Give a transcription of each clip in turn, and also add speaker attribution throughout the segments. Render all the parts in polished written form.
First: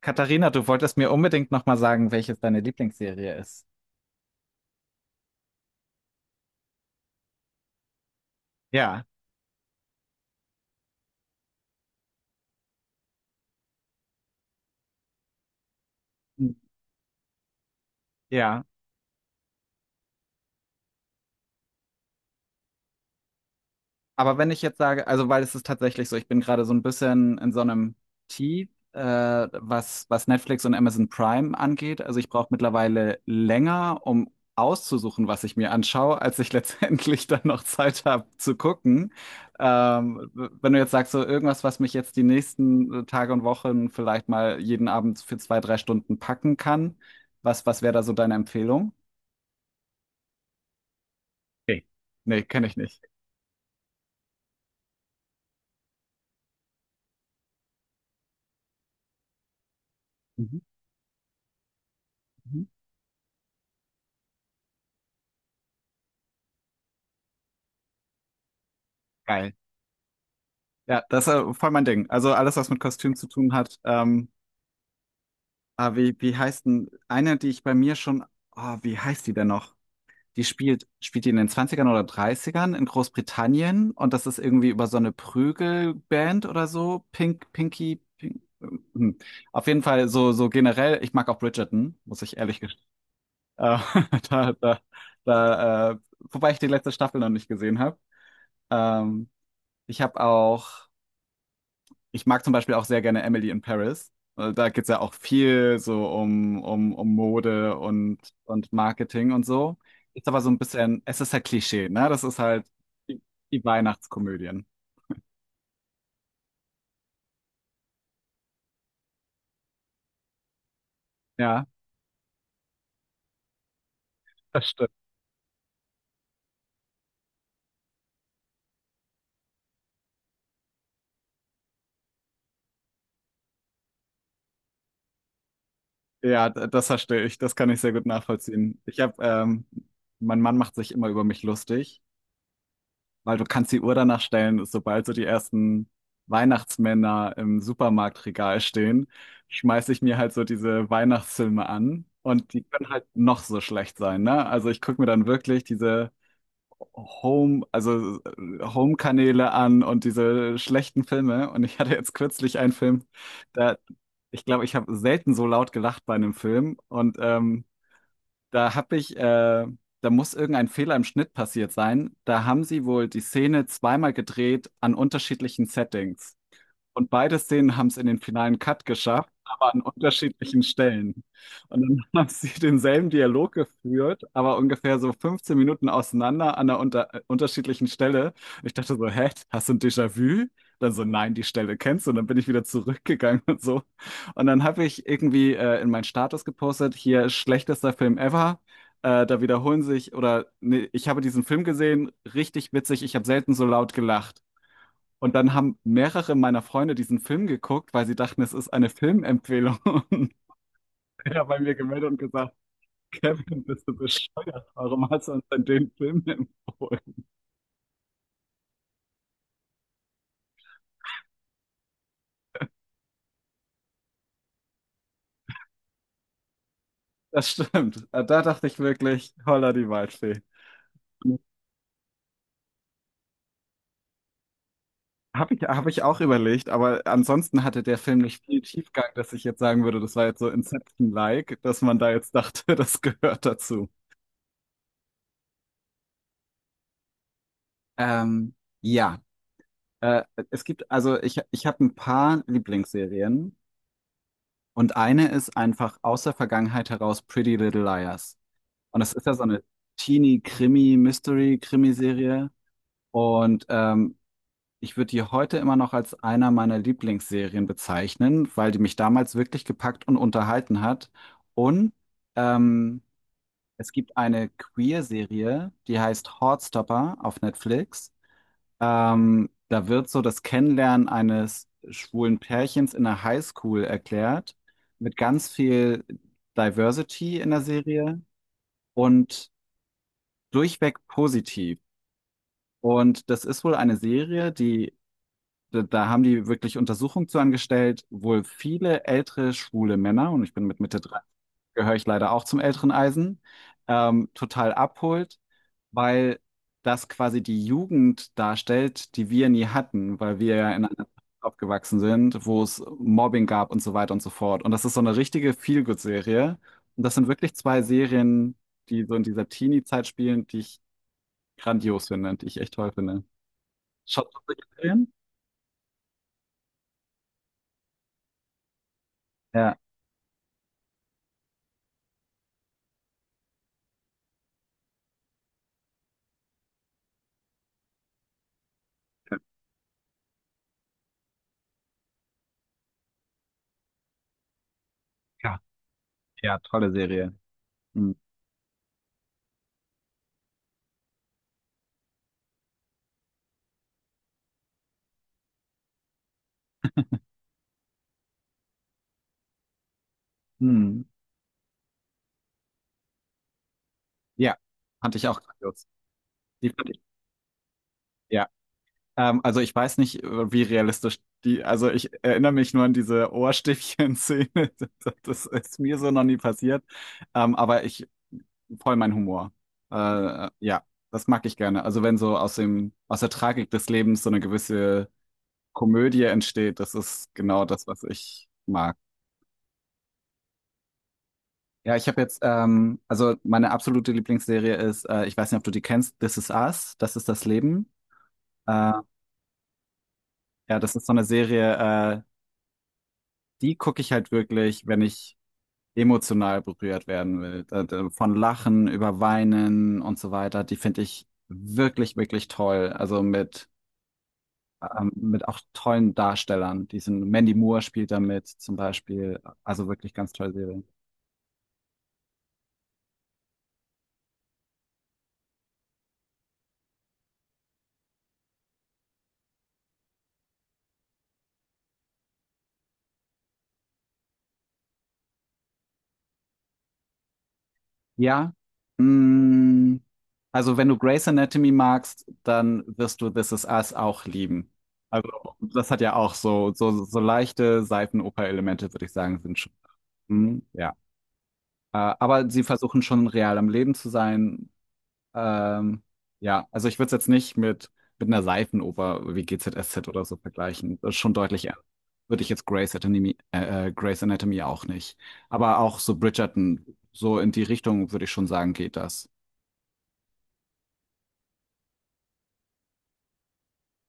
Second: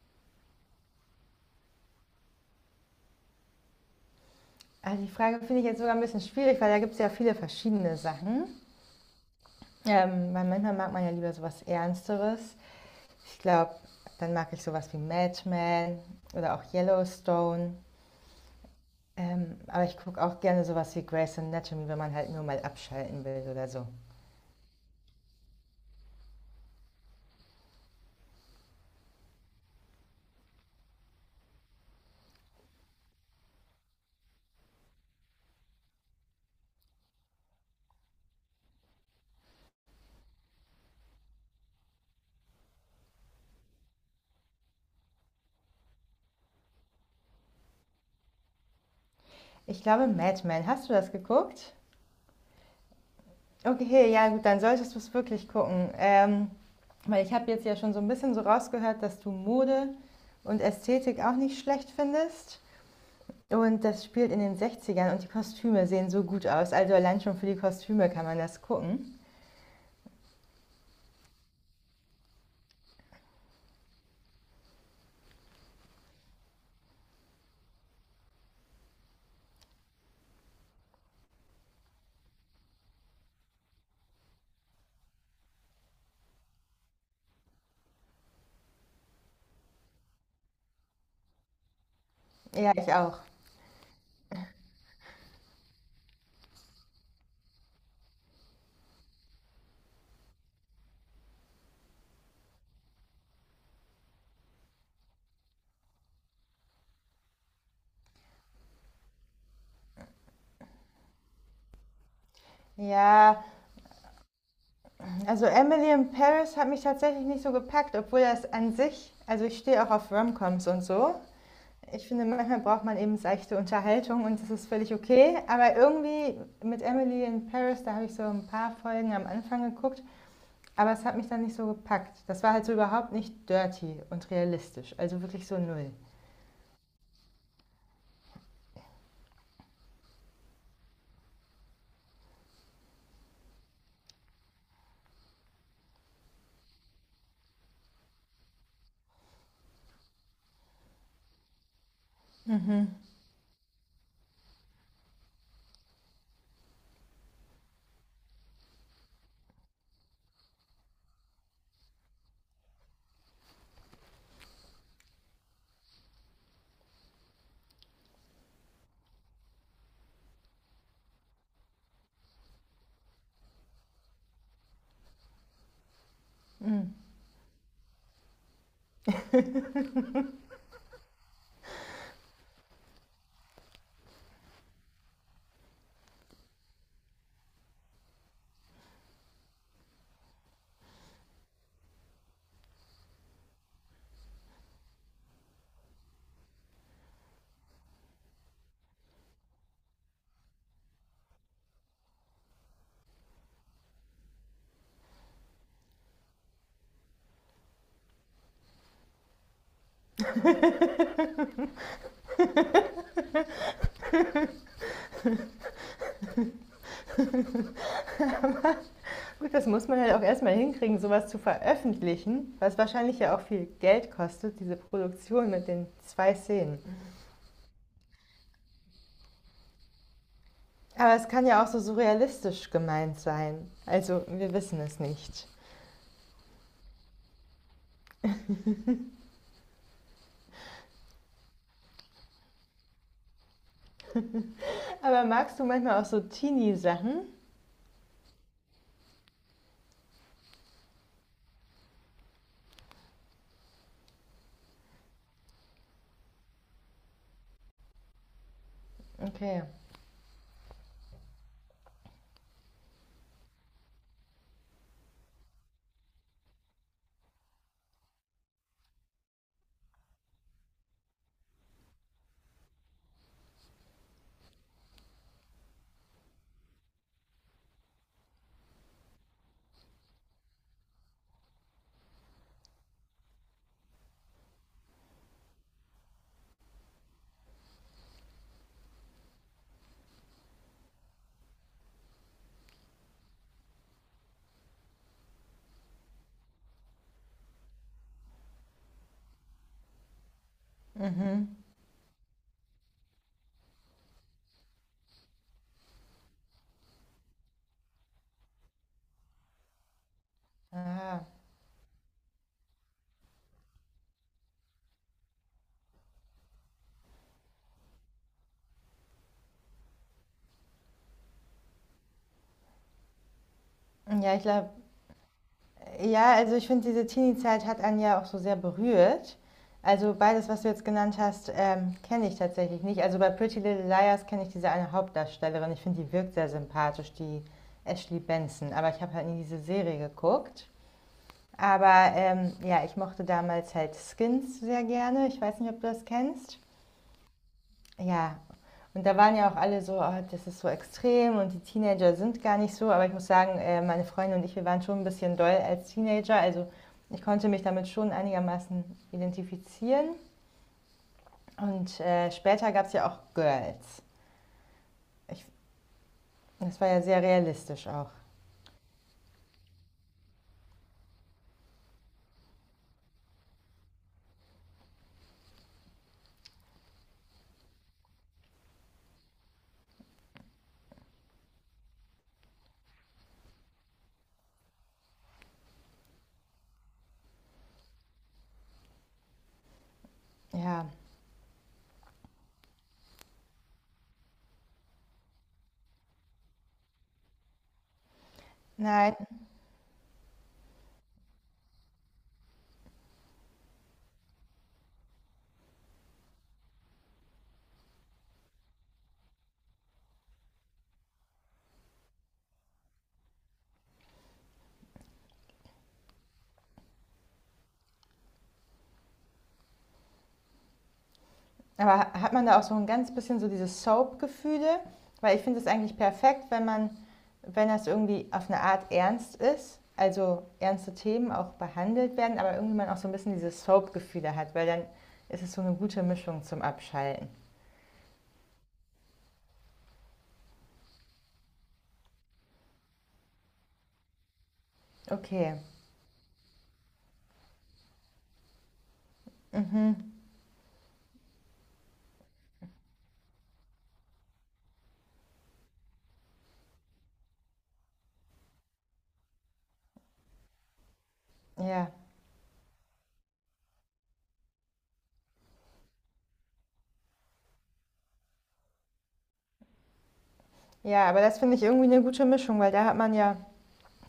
Speaker 1: Katharina, du wolltest mir unbedingt nochmal sagen, welches deine Lieblingsserie ist.
Speaker 2: Also die Frage finde ich jetzt sogar ein bisschen schwierig, weil da gibt es ja viele verschiedene Sachen.
Speaker 1: Ja,
Speaker 2: Weil manchmal mag man ja lieber sowas Ernsteres. Ich glaube, dann mag ich sowas wie Madman oder auch Yellowstone.
Speaker 1: ja.
Speaker 2: Aber ich gucke auch gerne sowas wie Grey's Anatomy, wenn man halt nur mal abschalten will oder so.
Speaker 1: Aber wenn ich jetzt sage, also weil es ist tatsächlich so, ich bin gerade so ein bisschen in so einem Tief, was, was Netflix und Amazon Prime angeht. Also ich brauche mittlerweile länger, um auszusuchen, was ich mir anschaue, als ich letztendlich dann noch Zeit habe zu gucken. Wenn du jetzt sagst, so irgendwas, was mich jetzt die nächsten Tage und Wochen vielleicht mal jeden Abend für zwei, drei Stunden packen kann, was, was wäre da so deine Empfehlung?
Speaker 2: Ich glaube, Madman, hast du das geguckt?
Speaker 1: Okay. Nee, kenne ich nicht.
Speaker 2: Okay, ja gut, dann solltest du es wirklich gucken. Weil ich habe jetzt ja schon so ein bisschen so rausgehört, dass du Mode
Speaker 1: Mhm.
Speaker 2: und Ästhetik auch nicht schlecht findest.
Speaker 1: Mhm.
Speaker 2: Und das spielt in den 60ern und die Kostüme sehen so gut aus. Also allein schon für die Kostüme kann man das gucken.
Speaker 1: Geil. Ja, das ist voll mein Ding. Also alles, was mit Kostüm zu tun hat. Wie, wie heißt denn eine, die ich bei mir schon, ah, wie heißt die denn noch? Spielt die in den Zwanzigern oder Dreißigern in Großbritannien und das ist irgendwie über so eine Prügelband oder so. Pink, Pinky, Pink. Hm. Auf jeden Fall so, so generell, ich mag auch Bridgerton, muss ich ehrlich
Speaker 2: Ja,
Speaker 1: gestehen.
Speaker 2: ich auch.
Speaker 1: Äh, da, da, wobei ich die letzte Staffel noch nicht gesehen habe. Ähm, ich habe auch. Ich mag zum Beispiel auch sehr gerne Emily in Paris. Da geht es ja auch viel so um Mode und Marketing und so. Ist aber so ein bisschen, es ist halt Klischee, ne? Das ist halt die,
Speaker 2: Ja,
Speaker 1: die Weihnachtskomödien.
Speaker 2: also Emily in Paris hat mich tatsächlich nicht so gepackt, obwohl das an sich, also ich stehe auch auf Romcoms und so.
Speaker 1: Ja,
Speaker 2: Ich finde, manchmal braucht man eben seichte Unterhaltung und das
Speaker 1: das
Speaker 2: ist
Speaker 1: stimmt.
Speaker 2: völlig okay. Aber irgendwie mit Emily in Paris, da habe ich so ein paar Folgen am Anfang geguckt, aber es hat mich dann nicht so gepackt. Das war halt so überhaupt nicht dirty und realistisch, also wirklich so null.
Speaker 1: Ja, das verstehe ich. Das kann ich sehr gut nachvollziehen. Mein Mann macht sich immer über mich lustig. Weil du kannst die Uhr danach stellen, sobald so die ersten Weihnachtsmänner im Supermarktregal stehen, schmeiß ich mir halt so diese Weihnachtsfilme an. Und die
Speaker 2: Mhm.
Speaker 1: können halt noch so schlecht sein, ne? Also ich gucke mir dann wirklich diese Home-Kanäle an und diese schlechten Filme. Und ich hatte jetzt kürzlich einen Film, da, ich glaube, ich habe selten so laut gelacht bei einem Film. Und da habe ich, äh, da muss irgendein Fehler im Schnitt passiert sein. Da haben sie wohl die Szene zweimal gedreht an unterschiedlichen Settings. Und beide Szenen haben es in den finalen Cut geschafft, aber an unterschiedlichen Stellen. Und dann haben sie denselben Dialog geführt, aber ungefähr so 15 Minuten auseinander an einer unterschiedlichen Stelle. Und ich dachte so, hä, hast du ein Déjà-vu? Dann so, nein, die Stelle kennst du. Und dann bin ich wieder zurückgegangen und so. Und dann habe ich irgendwie in meinen Status gepostet, hier schlechtester Film ever. Da wiederholen sich, oder nee, ich habe diesen Film gesehen, richtig witzig, ich habe selten so laut gelacht. Und dann haben mehrere meiner Freunde diesen Film geguckt, weil sie dachten, es ist eine Filmempfehlung. Und der hat bei mir gemeldet und gesagt, Kevin, bist du bescheuert? Warum hast du uns denn den Film empfohlen?
Speaker 2: Gut, das muss man halt auch erstmal hinkriegen, sowas zu veröffentlichen, was wahrscheinlich ja auch viel Geld kostet, diese Produktion mit den zwei Szenen.
Speaker 1: Das stimmt. Da dachte ich wirklich, holla die Waldfee.
Speaker 2: Aber es kann ja auch so surrealistisch gemeint sein. Also, wir wissen es nicht.
Speaker 1: Hab ich auch überlegt, aber ansonsten hatte der Film nicht viel Tiefgang, dass ich jetzt sagen würde, das war jetzt so Inception-like, dass man da jetzt dachte, das gehört dazu.
Speaker 2: Aber magst du manchmal auch so Teenie-Sachen?
Speaker 1: Ähm, ja, äh, es gibt, ich habe ein paar Lieblingsserien. Und eine ist einfach aus der Vergangenheit heraus Pretty Little Liars. Und das ist ja so eine
Speaker 2: Okay.
Speaker 1: Teenie-Krimi-Mystery-Krimiserie. Und ich würde die heute immer noch als einer meiner Lieblingsserien bezeichnen, weil die mich damals wirklich gepackt und unterhalten hat. Und ähm, es gibt eine Queer-Serie, die heißt Heartstopper auf Netflix. Da wird so das Kennenlernen eines schwulen Pärchens in der Highschool erklärt, mit ganz viel Diversity in der Serie und durchweg positiv. Und das ist wohl eine Serie, die da haben die wirklich Untersuchungen zu angestellt, wohl viele ältere schwule Männer, und ich bin mit Mitte 30,
Speaker 2: Mhm.
Speaker 1: gehöre ich leider auch zum älteren Eisen, total abholt, weil das quasi die Jugend darstellt, die wir nie hatten, weil wir ja in einer Zeit
Speaker 2: Aha.
Speaker 1: aufgewachsen sind, wo es Mobbing gab und so weiter und so fort. Und das ist so eine richtige Feel-Good-Serie. Und das sind wirklich zwei Serien, die so in dieser Teenie-Zeit spielen, die ich grandios finde und die ich echt toll finde. Schaut
Speaker 2: Ja,
Speaker 1: ihr
Speaker 2: ich
Speaker 1: solche
Speaker 2: glaube,
Speaker 1: Serien?
Speaker 2: ja, also ich finde, diese Teenie-Zeit hat einen ja auch so sehr berührt.
Speaker 1: Ja.
Speaker 2: Also beides, was du jetzt genannt hast, kenne ich tatsächlich nicht. Also bei Pretty Little Liars kenne ich diese eine Hauptdarstellerin. Ich finde, die wirkt sehr sympathisch, die Ashley Benson. Aber ich habe halt nie diese Serie geguckt. Aber ja, ich mochte damals halt Skins sehr gerne. Ich weiß nicht, ob du das
Speaker 1: Ja,
Speaker 2: kennst.
Speaker 1: tolle Serie. Mhm.
Speaker 2: Ja, und da waren ja auch alle so: „Oh, das ist so extrem und die Teenager sind gar nicht so.“ Aber ich muss sagen, meine Freundin und ich, wir waren schon ein bisschen doll als Teenager. Also, ich konnte mich damit schon einigermaßen identifizieren.
Speaker 1: Mhm.
Speaker 2: Und, später gab's ja auch Girls.
Speaker 1: Ja, fand ich auch
Speaker 2: Ich
Speaker 1: grandios. Die
Speaker 2: das war
Speaker 1: fand ich,
Speaker 2: ja sehr realistisch auch.
Speaker 1: ja. Also ich weiß nicht, wie realistisch die, also ich erinnere mich nur an diese Ohrstäbchen-Szene. Das, das ist mir so noch nie passiert. Ähm, aber ich, voll mein Humor. Ja, das mag ich gerne. Also wenn so aus dem, aus der Tragik des Lebens so eine gewisse Komödie entsteht, das ist genau das, was ich mag.
Speaker 2: Ja.
Speaker 1: Ja, ich habe jetzt, also meine absolute Lieblingsserie ist, ich weiß nicht, ob du die kennst, This Is Us, das ist das Leben. Äh,
Speaker 2: Nein.
Speaker 1: ja, das ist so eine Serie, äh, die gucke ich halt wirklich, wenn ich emotional berührt werden will. Von Lachen über Weinen und so weiter, die finde ich wirklich, wirklich toll. Also mit auch tollen Darstellern. Diesen Mandy Moore spielt da mit zum Beispiel. Also wirklich ganz tolle Serie.
Speaker 2: Aber hat man da auch so ein ganz bisschen so diese Soap-Gefühle? Weil ich finde es eigentlich perfekt, wenn man, wenn das irgendwie auf eine Art ernst ist, also ernste Themen auch behandelt werden, aber irgendwie man auch so ein bisschen diese Soap-Gefühle hat, weil dann ist es so eine gute Mischung zum Abschalten.
Speaker 1: Ja. Mm, also wenn du Grey's Anatomy magst, dann wirst du This Is Us auch lieben. Also
Speaker 2: Okay.
Speaker 1: das hat ja auch so, so, so leichte Seifenoper-Elemente, würde ich sagen, sind schon.
Speaker 2: Mhm.
Speaker 1: Mm, ja. Aber sie versuchen schon real am Leben zu sein. Ähm, ja, also ich würde es jetzt nicht mit, mit einer Seifenoper wie GZSZ oder so vergleichen. Das ist schon deutlich ernst.
Speaker 2: Ja.
Speaker 1: Würde ich jetzt Grey's Anatomy auch nicht. Aber auch so Bridgerton, so in die Richtung, würde ich schon sagen, geht das.
Speaker 2: Ja, aber das finde ich irgendwie eine gute Mischung, weil da hat man ja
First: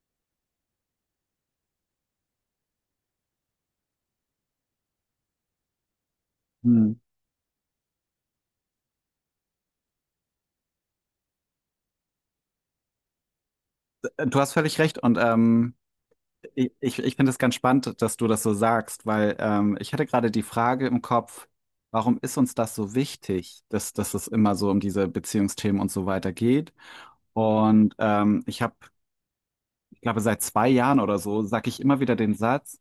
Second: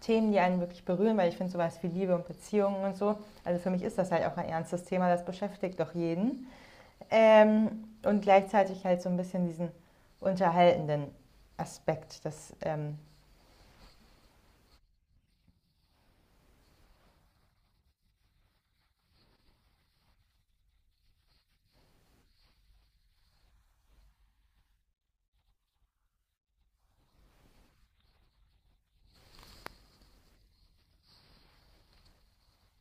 Speaker 2: Themen, die einen wirklich berühren, weil ich finde sowas wie Liebe und Beziehungen und so. Also für mich ist das halt auch ein ernstes Thema, das beschäftigt doch jeden.
Speaker 1: Hm.
Speaker 2: Und gleichzeitig halt so ein bisschen diesen unterhaltenden Aspekt. Das,
Speaker 1: Du hast völlig recht und ich finde es ganz spannend, dass du das so sagst, weil ich hatte gerade die Frage im Kopf, warum ist uns das so wichtig, dass es immer so um diese Beziehungsthemen und so weiter geht? Und ich glaube, seit zwei Jahren oder so sage ich immer wieder den Satz,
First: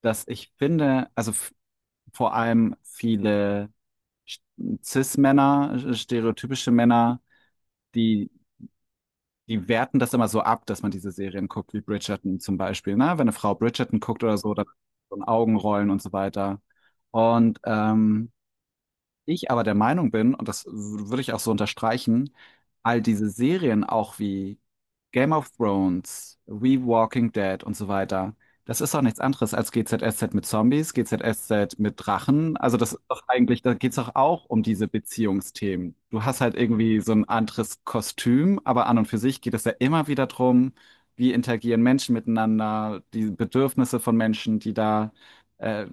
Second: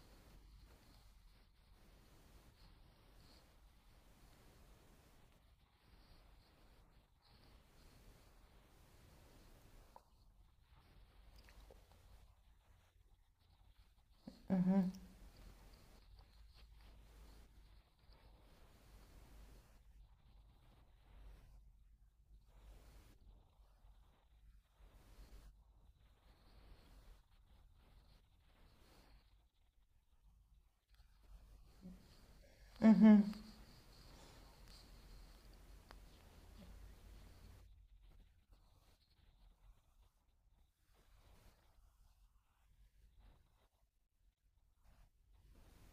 Speaker 1: dass ich finde, vor allem viele Sch- Cis-Männer, stereotypische Männer, die die werten das immer so ab, dass man diese Serien guckt, wie Bridgerton zum Beispiel. Ne? Wenn eine Frau Bridgerton guckt oder so, dann
Speaker 2: mhm,
Speaker 1: so ein Augenrollen und so weiter. Und ich aber der Meinung bin, und das würde ich auch so unterstreichen, all diese Serien auch wie Game of Thrones, We Walking Dead und so weiter, das ist doch nichts anderes als GZSZ mit Zombies, GZSZ mit Drachen. Also das ist doch
Speaker 2: mhm.
Speaker 1: eigentlich, da geht's doch auch um diese Beziehungsthemen. Du hast halt irgendwie so ein anderes Kostüm, aber an und für sich geht es ja immer wieder drum, wie interagieren Menschen miteinander, die Bedürfnisse von Menschen, die da äh,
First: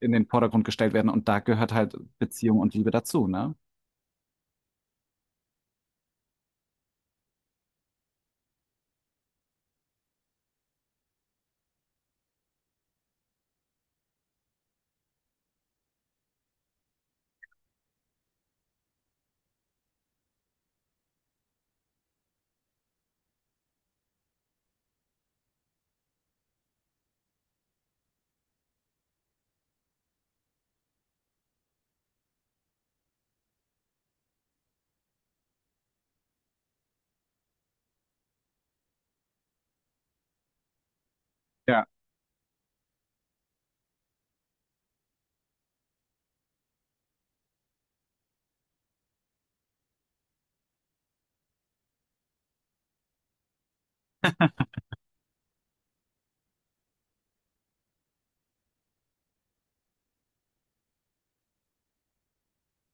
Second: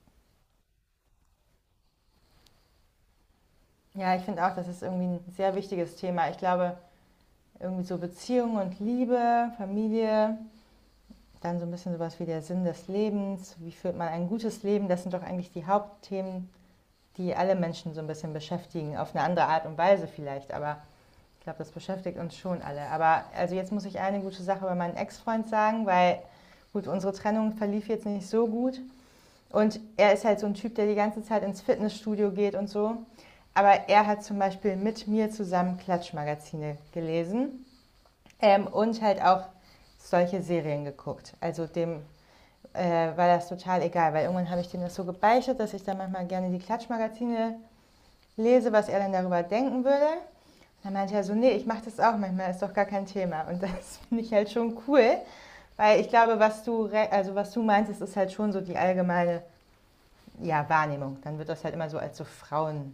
Speaker 1: in den Vordergrund gestellt werden und da gehört halt Beziehung und Liebe dazu, ne?
Speaker 2: Ja, ich finde auch, das ist irgendwie ein sehr wichtiges Thema. Ich glaube, irgendwie so Beziehung und Liebe, Familie, dann so ein bisschen sowas wie der Sinn des Lebens, wie führt man ein gutes Leben, das sind doch eigentlich die Hauptthemen, die alle Menschen so ein bisschen beschäftigen, auf eine andere Art und Weise vielleicht, aber ich glaube, das beschäftigt uns schon alle. Aber also jetzt muss ich eine gute Sache über meinen Ex-Freund sagen, weil gut, unsere Trennung verlief jetzt nicht so gut. Und er ist halt so ein Typ, der die ganze Zeit ins Fitnessstudio geht und so. Aber er hat zum Beispiel mit mir zusammen Klatschmagazine gelesen, und halt auch solche Serien geguckt. Also
Speaker 1: Ja,
Speaker 2: dem äh, war das total egal, weil irgendwann habe ich dem das so gebeichtet, dass ich dann manchmal gerne die Klatschmagazine lese, was er dann darüber denken würde. Dann meinte er so, nee, ich mache das auch manchmal, ist doch gar kein Thema. Und das finde ich halt schon cool, weil ich glaube, also was du meinst, ist halt schon so die allgemeine ja, Wahrnehmung. Dann wird das halt immer so als so Frauenserie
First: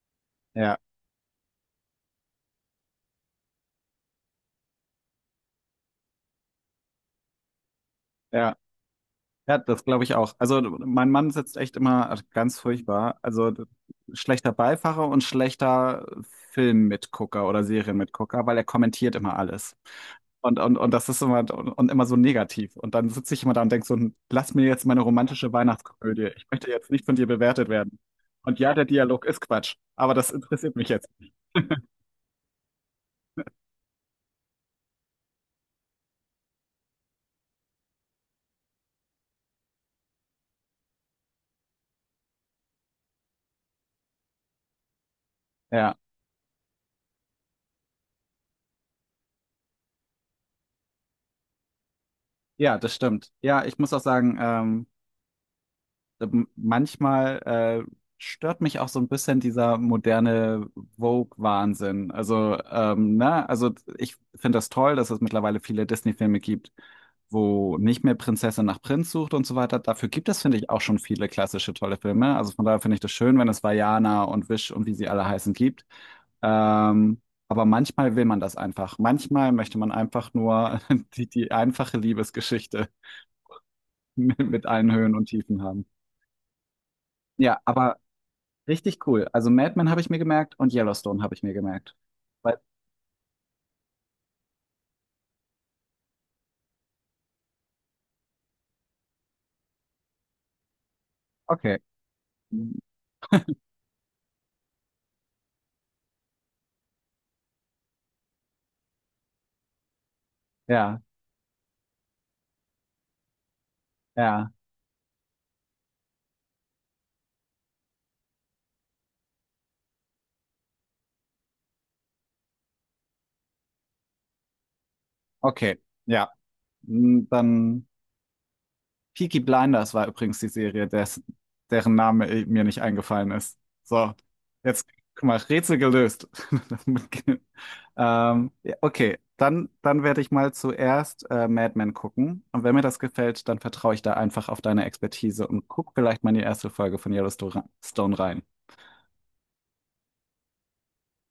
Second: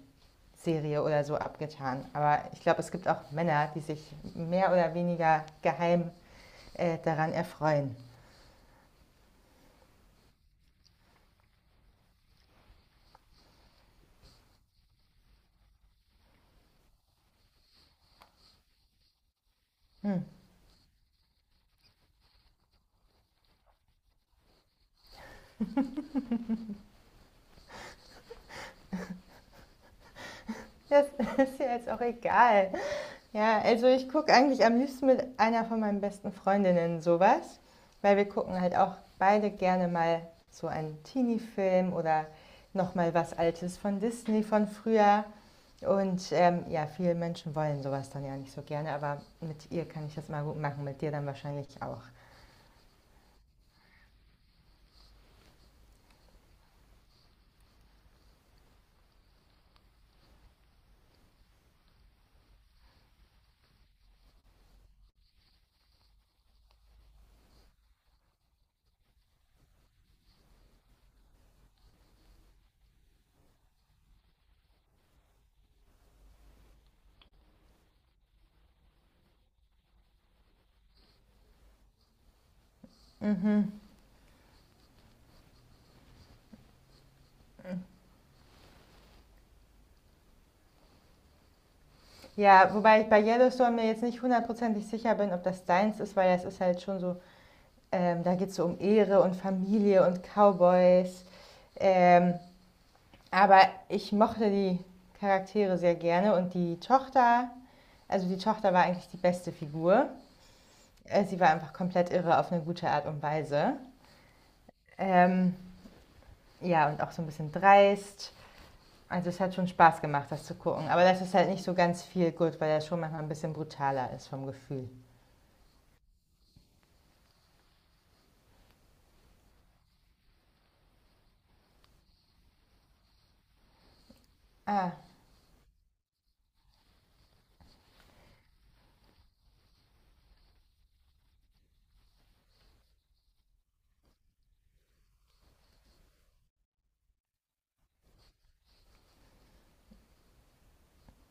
Speaker 1: ja,
Speaker 2: oder so abgetan. Aber ich glaube, es gibt auch Männer, die sich mehr oder weniger geheim daran erfreuen.
Speaker 1: ja. Ja, das glaube ich auch. Also mein Mann sitzt echt immer ganz furchtbar. Schlechter Beifahrer und schlechter Filmmitgucker oder Serienmitgucker, weil er kommentiert immer alles.
Speaker 2: Hm.
Speaker 1: Und, und das ist immer und immer so negativ. Und dann sitze ich immer da und denke so, "Hm, lass mir jetzt meine romantische Weihnachtskomödie. Ich möchte jetzt nicht von dir bewertet werden. Und ja, der Dialog ist Quatsch, aber das interessiert mich
Speaker 2: Das
Speaker 1: jetzt."
Speaker 2: ist ja jetzt auch egal. Ja, also ich gucke eigentlich am liebsten mit einer von meinen besten Freundinnen sowas, weil wir gucken halt auch beide gerne mal so einen Teenie-Film oder noch mal was Altes von Disney von früher.
Speaker 1: Ja,
Speaker 2: Und ja, viele Menschen wollen sowas dann ja nicht so gerne, aber mit ihr kann ich das mal gut machen, mit dir dann wahrscheinlich auch.
Speaker 1: ja, das stimmt. Ja, ich muss auch sagen, manchmal stört mich auch so ein bisschen dieser moderne Vogue-Wahnsinn. Also, ne, also ich finde das toll, dass es mittlerweile viele Disney-Filme gibt, wo nicht mehr Prinzessin nach Prinz sucht und so weiter. Dafür gibt es, finde ich, auch schon viele klassische tolle Filme. Also von daher finde ich das schön, wenn es Vajana und Wish und wie sie alle heißen gibt. Ähm, aber manchmal will man das einfach. Manchmal möchte man einfach nur die einfache Liebesgeschichte
Speaker 2: Mhm.
Speaker 1: mit allen Höhen und Tiefen haben. Ja, aber richtig cool. Also Mad Men habe ich mir gemerkt und Yellowstone habe ich mir gemerkt. Weil-
Speaker 2: Ja, wobei ich bei Yellowstone mir jetzt nicht hundertprozentig sicher bin, ob das deins ist, weil das ist halt schon so, da geht es so um Ehre und Familie und Cowboys.
Speaker 1: Okay.
Speaker 2: Ähm, Aber ich mochte die Charaktere sehr gerne und die Tochter, also die Tochter war eigentlich die beste Figur.
Speaker 1: Ja,
Speaker 2: Sie war einfach komplett irre auf eine gute Art und Weise.
Speaker 1: ja,
Speaker 2: Ähm, ja, und auch so ein bisschen dreist. Also es hat schon Spaß gemacht, das zu gucken. Aber das ist halt nicht so ganz viel gut, weil das schon manchmal ein bisschen brutaler ist vom Gefühl.
Speaker 1: okay. Ja. Mm, dann Peaky Blinders war übrigens die Serie, des, deren Name mir nicht eingefallen ist. So, jetzt,
Speaker 2: Ah,
Speaker 1: guck mal, Rätsel gelöst. Das mit- ja, okay, dann werde ich mal zuerst Mad Men gucken. Und wenn mir das gefällt, dann vertraue ich da einfach auf deine Expertise und guck vielleicht mal in die erste Folge von Yellowstone rein.